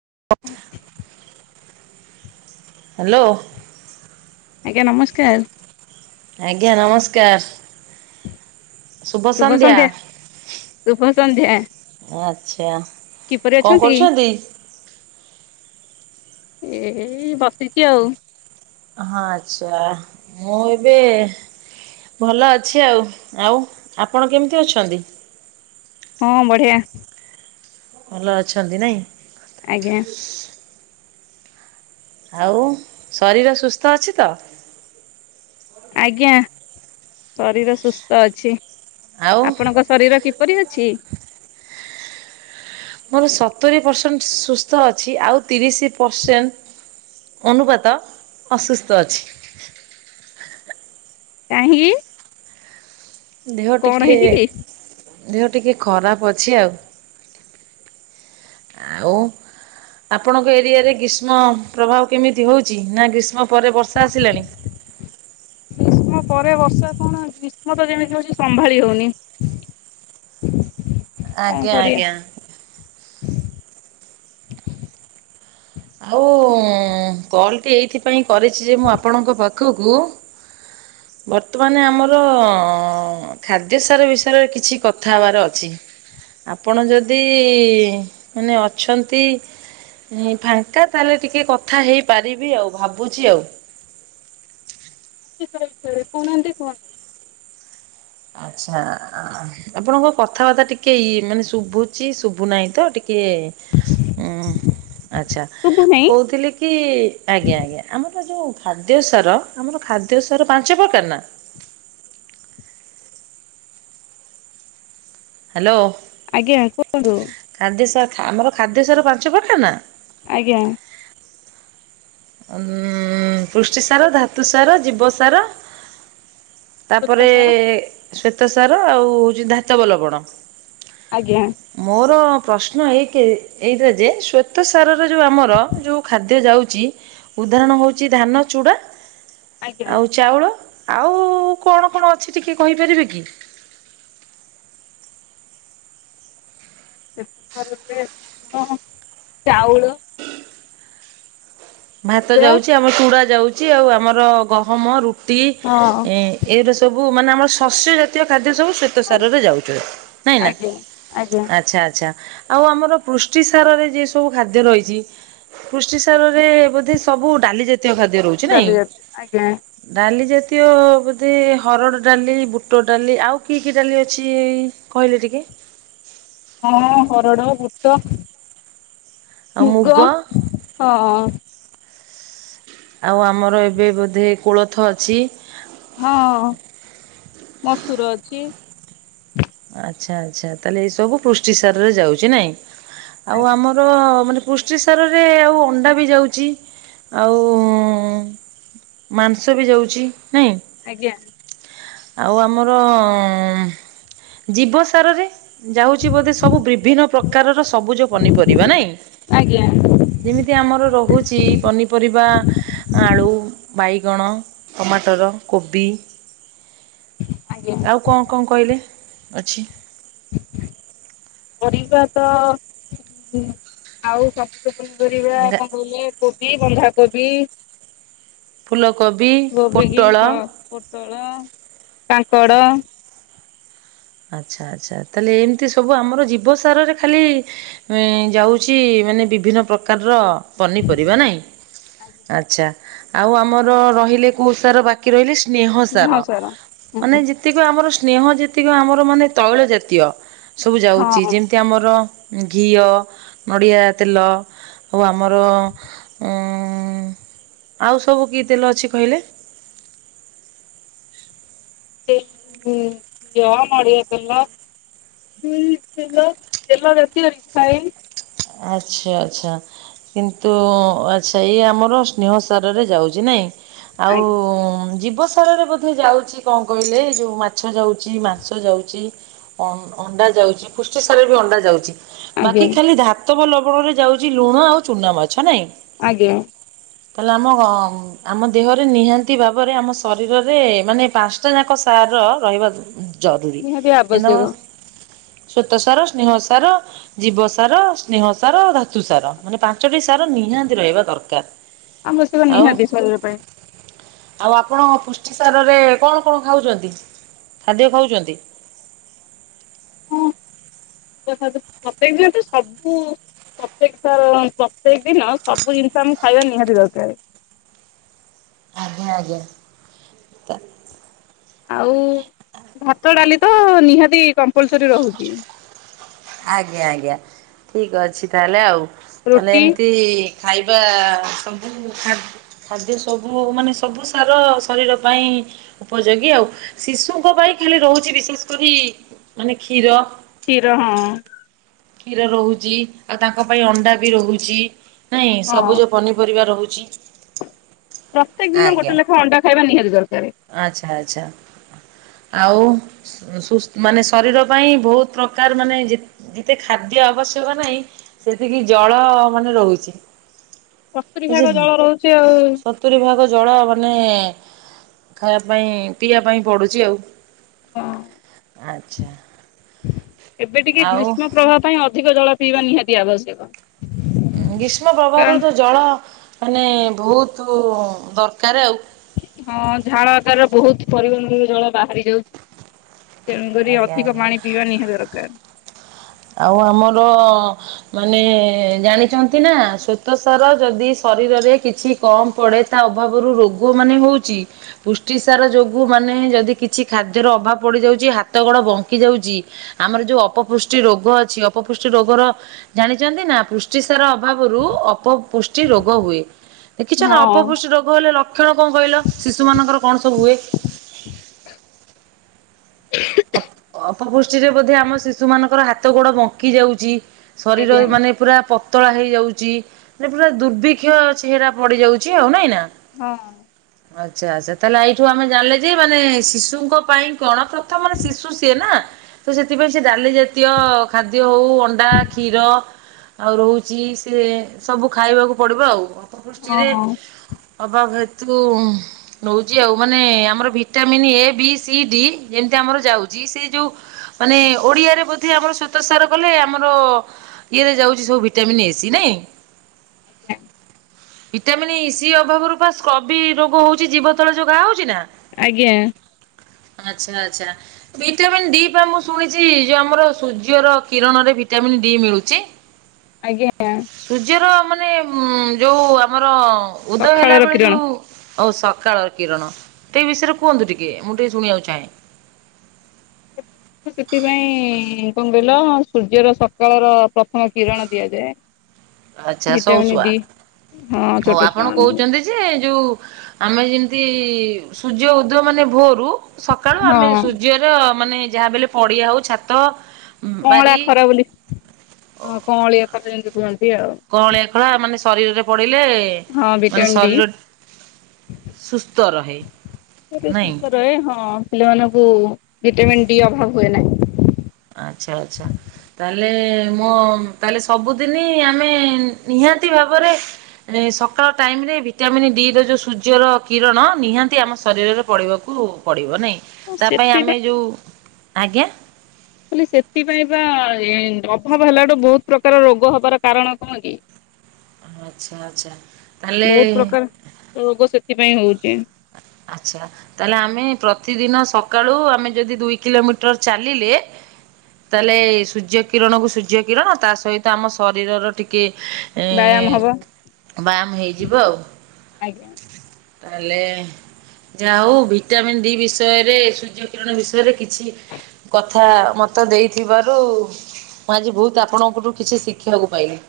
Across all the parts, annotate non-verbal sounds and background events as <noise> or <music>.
<inaudible> Hello. <inaudible> ଆଜ୍ଞା ନମସ୍କାର। ଆଜ୍ଞା ନମସ୍କାର। ଶୁଭ ସନ୍ଧ୍ୟା <inaudible> ଶୁଭ ସନ୍ଧ୍ୟା ଆଛାବ କିପରି <inaudible> କଣ ଅଛନ୍ତି? କରୁଛନ୍ତି? <inaudible> ଏଇ ବସିଛି ଆଉ। ହଁ ଆଚ୍ଛା ମୁଁ ଏବେ ଭଲ ଅଛି ଆଉ ଆଉ ଆପଣ କେମିତି ଅଛନ୍ତି? ହଁ ବଢିଆ। ଭଲ ଅଛନ୍ତି ନାହିଁ। ଆଜ୍ଞା। ଆଉ ଶରୀର ସୁସ୍ଥ ଅଛି ତ? ଆଜ୍ଞା, ଶରୀର ସୁସ୍ଥ ଅଛି। ଆଉ ଆପଣଙ୍କ ଶରୀର କିପ କପରି ଅଛି? ମୋର ସତୁରି ପରସେଣ୍ଟ ସୁସ୍ଥ ଅଛି ଆଉ ତିରିଶ ପରସେଣ୍ଟ ଅନୁପାତ ଅସୁସ୍ଥ ଅଛି। କାହିଁକି? ଦେହ କଣ ଟିକେ ହେଇଛି କି? ଦେହ ଟିକେ ଖରାପ ଅଛି ଆଉ। ଆଉ ଆପଣଙ୍କ ଏରିଆରେ ଗ୍ରୀଷ୍ମ ପ୍ରଭାବ କେମିତି ହଉଛି ନା ଗ୍ରୀଷ୍ମ ପରେ ବର୍ଷା ଆସିଲାଣି? ଗ୍ରୀଷ୍ମ ପରେ ବର୍ଷା କଣ ଗ୍ରୀଷ୍ମ ତ ଯେମିତି ହଉଛି ସମ୍ଭାଳି ହଉନି। କଣ ଆଜ୍ଞା କରିବା ଆଜ୍ଞା ଆଉ କଣଟି ଏଇଥିପାଇଁ କରିଛି ଯେ ମୁଁ ଆପଣଙ୍କ ପାଖ ଖକୁ ବର୍ତ୍ତମାନ ଆମର ଖାଦ୍ୟ ସାର ବିଷୟରେ କିଛି କଥା ହେବାର ଅଛି ଆପଣ ଯଦି ମାନେ ଅଛନ୍ତି ଫା ଫାଙ୍କା ତାହେଲେ ଟିକେ କଥା ହେଇପାରିବି ଆଉ ଭାବୁଛି ଆଉ। କହୁନାହାନ୍ତି କୁହନ୍ତୁ? ଆଛା ଆପଣଙ୍କ କଥାବାର୍ତ୍ତା ଟିକେ ମାନେ ଶୁଭୁଛି ଶୁଭୁନାହିଁ ତ ଟିକେ କେ ଉଁ ଆଛା ଶୁଭୁ ନାହିଁ କହୁଥିଲି କି ଆଜ୍ଞା ଆଜ୍ଞା ଆମର ଯୋଉ ଖାଦ୍ୟ ସାର ଆମର ଖାଦ୍ୟ ସାର ପାଞ୍ଚ ପ୍ରକାର ନା ହ୍ୟାଲୋ। ଆଜ୍ଞା କୁହନ୍ତୁ ଖାଦ୍ୟ ସାର ଆମର ଖାଦ୍ୟ ସାର ପାଞ୍ଚ ପ୍ରକାରର ନା ଆଜ୍ଞା। ଉ ପୃଷ୍ଟି ସାର ଧାତୁ ସାର ଜୀବ ସାର ଶ୍ୱେତ ତାପରେ ସାର ଶ୍ଵେତ ସାର ଆଉ ହଉଛି ଧାତବଲବଣ ଆଜ୍ଞା ମୋର ପ୍ରଶ୍ନ ଏଇ କେ ଏଇଟା ଯେ ଶ୍ୱେତସାର ଯଉ ଆମର ଯୋଉ ଖାଦ୍ୟ ଯାଉ ଉଦାହରଣ ହଉଛି ଧାନ ଚୁଡା ଆଜ୍ଞା ଆଉ ଚାଉଳ ଆଉ କଣ କଣ ଅଛି ଟିକେ କହିପାରିବେ କି? ଶ୍ୱେତ ସାର ଧାନ ଚାଉଳ ଭାତ ଚୁଡା ଯାଉଛି ଆମ ଚୁଡା ଯାଉଛି ଆଉ ଆମର ଗହମ ରୁ ଟି ହଁ ଏଇରା ଏଇରା ସବୁ ମାନେ ଆମର ଶସ୍ୟ ଜାତୀୟ ଖାଦ୍ୟ ସବୁ ଶ୍ଵେତ ସାରରେ ଯାଉଛି ନାଇଁ ନା ଆଜ୍ଞା ଆଜ୍ଞା ଆଚ୍ଛା ଆଚ୍ଛା। ଆଉ ଆମର ପୃଷ୍ଟିସାରରେ ଯେ ସବୁ ଖାଦ୍ୟ ରହିଛି ପୃଷ୍ଟିସାରରେ ବୋଧେ ସବୁ ଡାଲି ଜାତୀୟ। ଜାତୀୟ ଖାଦ୍ୟ ରହୁଛି ନାଇଁ ଡାଲି ଜାତୀୟ ଆଜ୍ଞା ଜା। ଡାଲିଜାତୀୟ ବୋଧେ ହରଡ ଡାଲି ବୁଟ ଡାଲି ଆଉ କି କି ଡାଲି ଅଛି କହିଲେ ଟିକେ। ହଁ ହରଡ଼ ବୁଟ। ମୁଗ ହଁ। ଆଉ ଆମର ଏବେ ବୋଧେ କୋଳଥ ଅଛି। ହଁ ମସୁର ଅଛି। ଆଚ୍ଛା ଆଚ୍ଛା ତାହେଲେ ଏ ସବୁ ପୃଷ୍ଟିସାରରେ ଯାଉଛି ନାଇଁ। ଆଉ ଆମର ମାନେ। ପୃଷ୍ଟିସାରରେ ଆଉ ଅଣ୍ଡା ବି ଯାଉଛି ଆଉ ମାଂସ ବି ଯାଉଛି। ନାଇଁ ଆଜ୍ଞା। ଆଉ ଆମର ଉଁ ଜୀବସାରରେ। ଯାଉଚି ବୋଧେ ସବୁ ବିଭିନ୍ନ ପ୍ରକାରର ସବୁଜ ପନିପରିବା ନାଇଁ ଆଜ୍ଞା ଯେମିତି ଆମର ରହୁଚି ପନିପରିବା ଆଳୁ ବାଇଗଣ ଟମାଟର କୋବି। ଆଜ୍ଞା ଆଉ କଅଁ କଅଁ କଇଲେ? ଅଛି। ପରିବା ତ ଉଁ ଆଉ ସବୁ। <unintelligible> ପନି ପରିବା କଣ କଇଲେ? କୋବି ବନ୍ଧାକୋବି। ଫୁଲକୋବି ଗୋବିିକି ହଁ ପୋଟଳ ପୋଟଳ। କାଙ୍କଡ଼। ଆଚ୍ଛା ଆଚ୍ଛା ତାହେଲେ ଏମତିସବୁ ଆମର ଜୀବସାରରେ ଖାଲି ଯାଉଚି ମାନେ ବିଭିନ୍ନ ପ୍ରକାରର। ପନିପରିବା ନାଇଁ ଆଚ୍ଛା । ଆଉ ଆମର ରହିଲେ କୋଉ ସାର ବାକି ରହିଲେ ଶ୍ ସ୍ନେହ ସାର ମାନେ ହଁ ଯେତିକ ଆମର ସ୍ନେହ ଯେତିକ ଆମର। ମନେ ତୈଳ ଜାତୀୟ। ସବୁ ଯାଉଚି ହଁ ଯେମିତି ଆମର। ଘିଅ, ନଡ଼ିଆ ତେଲ ଆଉ ଆ ଆମର-ଉଁ। ଉଁ ଆଉ ସବୁ କି ତେଲ ଅଛି କହିଲେ? ଏଇ ଉଁ ଘିଅ, ନଡ଼ିଆତେଲ, ସୋରିଷତେଲ ତେଲ ଜାତୀୟ ରିଫାଇନ୍। ଆଚ୍ଛା ଆଚ୍ଛା କିନ୍ତୁଉ ଆଚ୍ଛା ଇଏ ଆମର ସ୍ନେହ ସାରରେ ଯାଉଛଚି ନାଇଁ। ଆଜ୍ଞା ଆଉଉଁ ଯିବ। ଅବସାରରେ ବୋଧେ ଯାଉଚି କଣ କହିଲେ ଏ ଯୋଉ ମାଛ ଯାଉଚି ମାଂସ ଯାଉଚି ଅଁ-ଅଣ୍ଡା ଯାଉଚି ପୃଷ୍ଟିସାରରେ ବି ଅଣ୍ଡା ଯାଉଚି। ବାକି ଆଜ୍ଞା ଖାଲି ଧା ପ୍ରତବ ଲବଣରେ ଯାଉଚି ଲୁଣ ଆଉ ଚୁନା ମାଛ ନାଇଁ। ଆଜ୍ଞା। ତାହେଲେ ଆମ ଆମ ଦେହରେ ନିହାତି ଭାବରେ ଆମ ଶରୀରରେ ମାନେ ପାଞ୍ଚଟା ଯାଁକ ସାର ରହିବା ଦ ନିହାତି ଆବଶ୍ୟକ। ଶ୍ୱେତସାର, ସ୍ନେହସାର, ଜୀବସାର। ସ୍ନେହସାର, ଧାତୁସାର ମାନେ ପାଞ୍ଚଟି ସାର ନିହାତି ରହିବା ଦରକାର। ଆବଶ୍ୟକ ଆଉ ନିହାତି ଶରୀର ପାଇଁ। ଆଉ ଆପଣ ପୁଷ୍ଟି ସାରରେ କଣ କଣ ଖାଉଚନ୍ତି ଖାଦ୍ୟ ଖାଉଚନ୍ତି। ପ୍ରତ୍ୟେକ ଖାଦ୍ୟ ପ୍ରତ୍ୟେକ ଦିନ ତ ସବୁ ପତେକ ସାର ପ୍ରତ୍ୟେକ ଦିନ ସବୁ ଜିନିଷ ଆମେ ଖାଇବା ନିହାତି ଦରକାରେ। ଆଜ୍ଞା ଆଜ୍ଞା। ଆଉ। ଭାତ ଡାଲି ତ ନିହାତି କମ୍ପଲସରି ରହୁଚି। ଆଜ୍ଞା ଆଜ୍ଞା ଠିକ ଅଛି ତାହେଲେ ଆଉ ତାହେଲେ ରୁଟି ଏମିତି ଖାଇବା ସବୁ ଖାଦ୍ୟ ସବୁ ମାନେ ସବୁ ସାର ଶରୀର ପାଇଁ ଉପଯୋଗୀ ଆଉ ଶିଶୁଙ୍କ ପାଇଁ ଖାଲି ରହୁଚି ବିଶେଷ କରି ମାନେ କ୍ଷୀର ଖୀର ହଁ। କ୍ଷୀର ରହୁଚି ଆଉ ତାଙ୍କ ପାଇଁ ଅଣ୍ଡା ବି ରହୁଚି। ନାଇଁ ହଁ ସବୁଜ ପନିପରିବା ରହୁ ଚି ପ୍ରତ୍ୟେକ ଦିନ ଗୋଟେ ଲେଖା ଅଣ୍ଡା ଖାଇବା ନିହାତି ଦରକାର। ଆଚ୍ଛା ଆଚ୍ଛା ଆଉ ସୁସ୍ ମାନେ ଶରୀର ପାଇଁ ବହୁତ ପ୍ରକାର ମାନେ ଏତେ ଖାଦ୍ୟ ଆବଶ୍ୟକ ନାହିଁ ସେତିକି ଜଳ ମାନେ ରହୁଚି। ସତୁରି ଭାଗ ଜଳ ରହୁଚି ଆଉ। ସତୁରି ଭାଗ ଜଳ ମାନେ ଖାଇବା ପାଇଁ ପିଇବା ପାଇଁ ପଡୁଚି ଆଉ ହଁ। ଆ ଆଚ୍ଛା। ଏବେ ଟିକେ ଆଉ ଗ୍ରୀଷ୍ମ ପ୍ରବାହ ପାଇଁ ଅଧିକ ଜଳ ପିଇବା ନିହାତି ଆବଶ୍ୟକ। ଗ୍ରୀଷ୍ମ କାରଣ ପ୍ରଭାବରେ ତ ଜଳ ମାନେ ବହୁତ ଦରକାର ଆଉ। ହଁ ଝାଳ ଆକାରରେ ବହୁତ ପରିବହନ ଜଳ ବାହାରି ଯାଉଚି। ତେଣୁକରି ଆଜ୍ଞା ଅଧିକ ଆଜ୍ଞା ପାଣି ପିଇବା ନିହାତି ଦରକାର। ଆଉ ଆମର ମାନେ ଜାଣିଚନ୍ତି ନା ଶ୍ଵେତ ସାର ଯଦି ଶରୀରରେ କିଛି କମ ପଡେ ତା ଅଭାବରୁ ରୋଗ ମାନେ ହୋଉଚି ପୁଷ୍ଟି ସାର ଯୋଗୁ ମାନେ ଯଦି କିଛି ଖାଦ୍ୟର ଅଭାବ ପଡିଯାଉଚି ହାତ ଗୋଡ ବଙ୍କି ଯାଉଚି ଆମର ଯୋଉ ଅପପୃ ଷ୍ଟି ରୋଗ ଅଛି ଅପପୃଷ୍ଟି ରୋଗର ଜାଣିଚନ୍ତି ନା ପୃଷ୍ଟିସାର ଅଭାବରୁ ଅପପୃଷ୍ଟି ରୋଗ ହୁଏ। ଦେଖିଚ ନା ହଁ ଅପପୃଷ୍ଟି ରୋଗ ହେଲେ ଲକ୍ଷଣ କଣ କହିଲ ଶିଶୁ ମାନଙ୍କର କଣ ସବୁ ହୁଏ? ଅପପୁଷ୍ଟିରେ ବୋଧେ ଆମ ଶିଶୁ ମାନଙ୍କର ହାତ ଗୋଡ଼ ବଙ୍କି ଯାଉଚି। ଶରୀର ଆଜ୍ଞା ମାନେ ପୁରା ପ ପତଳା ହେଇଯାଉଚି ପୁରା ଦୁର୍ବିକ୍ଷ ଚେହେରା ପଡି ଯାଉଚି ଆଉ ନାଇଁ ନା। ହଁ। ଆଛା ଆଚ୍ଛା ତାହେଲେ ଏଇଠୁ ଆମେ ଜାଣିଲେ ଯେ ମାନେ ଶିଶୁଙ୍କ ପାଇଁ କଣ କ ମାନେ ଶିଶୁ ସିଏ ନା। ତ ସେଥିପାଇଁ ସେ ଡାଲି ଜାତୀୟ ଖାଦ୍ୟ ହଉ ଅଣ୍ଡା କ୍ଷୀର ଆଉ ରହୁଛି ସେ ସବୁ ଖାଇବାକୁ ପଡିବ ଆଉ। ପୃଷ୍ଟିରେ ହଁ ଅବାବ ସେତୁ ନୋଉଆଉ ମାନେ ଆମର vitamin A B C D. ଯେମିତି ଆମର ଯାଉଚି ସେ ଯୋଉ ମାନେ ଓଡିଆରେ ବୋଧେ ଆମର ସ୍ଵତ ସାର କଲେ ଆମର ଇଏରେ ଯାଉଚି ସବୁ ଭିଟାମିନ ଏସି ନାଇଁ। ଆ ଭିଟାମିନ୍ ଇ ସି ଅଭାବରୁ ବା ସ୍କବି ରୋଗ ହୋଉଚି ଜୀବତଳ ଯ ଗାହା ହୋଉଚି ନା। ଆଜ୍ଞା। ଆ ଆଛା ଆଛା ଭିଟାମନ୍ ଡି ପାଇଁ ମୁଁ ଶୁଣିଚି ଯୋଉ ଆମର ସୂର୍ଯ୍ୟର କିରଣରେ ଭିଟାମି ଡି ମିଳୁଚି। ଆଜ୍ଞା। ମାନେ ଉ ଯୋଉ ଆମର ହଁ ଉଦୟ ହେଲା ସକାଳର ବେଳେ କିରଣ। ଯୋଉ ହୋଉ ସକାଳ କିରଣ ଟଇ ବିଷୟରେ କୁହନ୍ତୁ, ଟିକେ ମୁଁ ଟିକେ ଶୁଣିବାକୁ ଚାହେଁ। ସେଥିପାଇଁ କଣ କହିଲ ସୂର୍ଯ୍ୟର ସକାଳ ର ପ୍ରଥମ କିରଣ ଦିଆଯାଏ। ଆଚ୍ଛା ଭିଟାମିନ ସୋଉସୁଆ ଡି ହଁ ହୋଉ ଛୋଟ ଛୁଆ ଆପଣ ମାନଙ୍କୁ କହୁଛନ୍ତି ଯେ ଯୋଉ ଆମେ ଯେମିତି ସୂର୍ଯ୍ୟ ଉଦୟ ମାନେ ଭୋରୁ ସକାଳୁ ହଁ ଆମେ ସୂର୍ଯ୍ୟର ମାନେ ଯାହା ବଲେ ପଡିଆ ହୋଉ ଛାତ କଅଁଳା ବାରି ଖରା ବୋଲି ହଁ କଅଁଳିଆ ଖରା ଯେମିତି <inaudible> ଙ୍କଳିଆ ଖର ମାନେ ଶରୀରରେ ପିଲେ ହଁ ମାନେ ଭିଟାମିନ ଡି। ଶରୀର <inaudible> ସୁସ୍ଥ ରହେ। ହ ସୁସ୍ଥ ରହେ ହଁ ପିଲାମାନଙ୍କୁ ଭିଟାମିନ୍ ଡି ଅଭାବ ହୁଏ ନାହିଁ। ଆଚ୍ଛା ଆଚ୍ଛା ତାହେଲେ ମୋ ତାହଲେ ସବୁଦିନ ଆମେ ନିହାତି ଭାବରେ ସକାଳ ଟାଇମରେ ଭିଟାମିନ୍ ଡି ର ଯୋଉ ସୂର୍ଯ୍ୟର କିରଣ ନିହାତି ଆମ ଶରୀରରେ ପଡିବାକୁ ପଡିବ ନାଇଁ। ତା ପାଇଁ ସେଥିପାଇଁ ଆମେ ଯୋଉ ଆଜ୍ଞା। ଖ ସେଥିପାଇଁ ବା ଅଭାବ ହେଲାଠୁ ବୋହୁତ ପ୍ରକାର ରୋଗ ହବାର କାରଣ କଣ କି? ଆଚ୍ଛା ଆଚ୍ଛା ତାହଲେ ସେଥିପାଇ ହଉଚି ଆଛା ତାହେଲେ ଆମେ ପ୍ରତିଦିନ ସକାଳୁ ଆମେ ଯଦି ଦୁଇ କିଲୋମିଟର ଚାଲିଲେ <inaudible> ତାହେଲେ ସୂର୍ଯ୍ୟ କିରଣକୁ ସୂର୍ଯ୍ୟ କିରଣ ତା ସହିତ ଆମ ଶରୀରର ଟିକେ ବ୍ୟାୟାମ ଏଁ ହବ ବାମ୍ ହେଇଯିବ ଆଉ <inaudible> ଆଜ୍ଞା। ତାହେଲେ ଯାହା ହୋଉ ଭିଟାମିିନ ଡି ବିଷୟରେ ସୂର୍ଯ୍ୟ କିରଣ ବିଷୟରେ କିଛି କଥା ମତେ ଦେଇଥିବାରୁ ମୁଁ ଆଜି ବୋହୁତ ଆପଣଙ୍କଠୁ କିଛି ଶିଖିବାକୁ ପାଇଲି।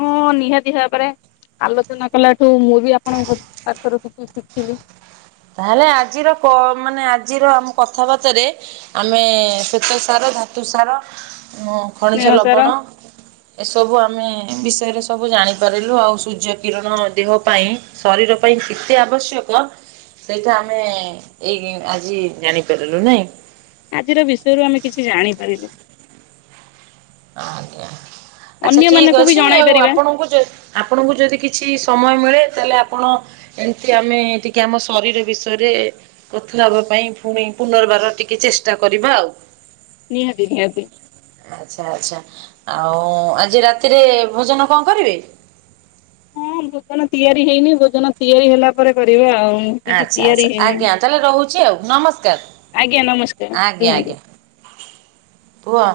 ମୁଁ ନିହାତି ଭାବରେ ଆଲୋଚନା କଲାଠୁ ମୁଁ ବି ଆପଣଙ୍କ ପାଖରୁ କିଛି ଶିଖିବି। ତାହେଲେ ଆଜିର ମାନେ ଆଜିର ଆମ କଥାବାର୍ତ୍ତରେ ଆମେ ଶ୍ଵେତ ସାର ଧାତୁ ସାର ଖଣିଜ ସ୍ନେହ ସାର ଲବଣ ଏସବୁ ଆମେ ବିଷୟରେ ସବୁ ଜାଣିପାରିଲୁ ଆଉ ସୂର୍ଯ୍ୟ କିରଣ ଦେହ ପାଇଁ ଶରୀର ପାଇଁ କେତେ ଆବଶ୍ୟକ ସେଇଟା ଆମେ ଏଇ ଆଜି ଜାଣିପାରିଲୁ ନାଇଁ। ଆଜିର ବିଷୟରୁ ଆମେ କିଛି ଜାଣିପାରିଲୁ। ଆଞା। ଆଚ୍ଛା ଠିକ ବି ଅଛି ଜଣାଇ ଆଉ ପାରିବା ଆପଣଙ୍କୁ ଆପଣଙ୍କୁ ଯଦି କିଛି ସମୟ ମିଳେ। ତାହେଲେ ଆପଣ ଏମିତି ଆମେ ଟିକେ ଆମ ଶରୀର ବିଷୟରେ କଥା ହବା ପାଇଁ ପୁଣି ପୁନର୍ବାର ଟିକେ ଚେଷ୍ଟା କରିବା ଆଉ। ନିହାତି ନିହାତି। ଆଛା ଆଚ୍ଛା ଆଉ ଆଜି ରାତିରେ ଭୋଜନ କଣ କରିବି। ହଁ ଭୋଜନ ତିଆରି ହେଇନି ଭୋଜନ ତିଆରି ହେଲା ପରେ କରିବା ଆଉ। କିଛି ଆଚ୍ଛା ତିଆରି ଆଚ୍ଛା ହେଇନି ଆଜ୍ଞା ତାହେଲେ ରହୁଛି ଆଉ ଆଜ୍ଞା ନମସ୍କାର ନମସ୍କାର ଆଜ୍ଞା ରୁହନ୍ତୁ। ଆଜ୍ଞା କୁହ।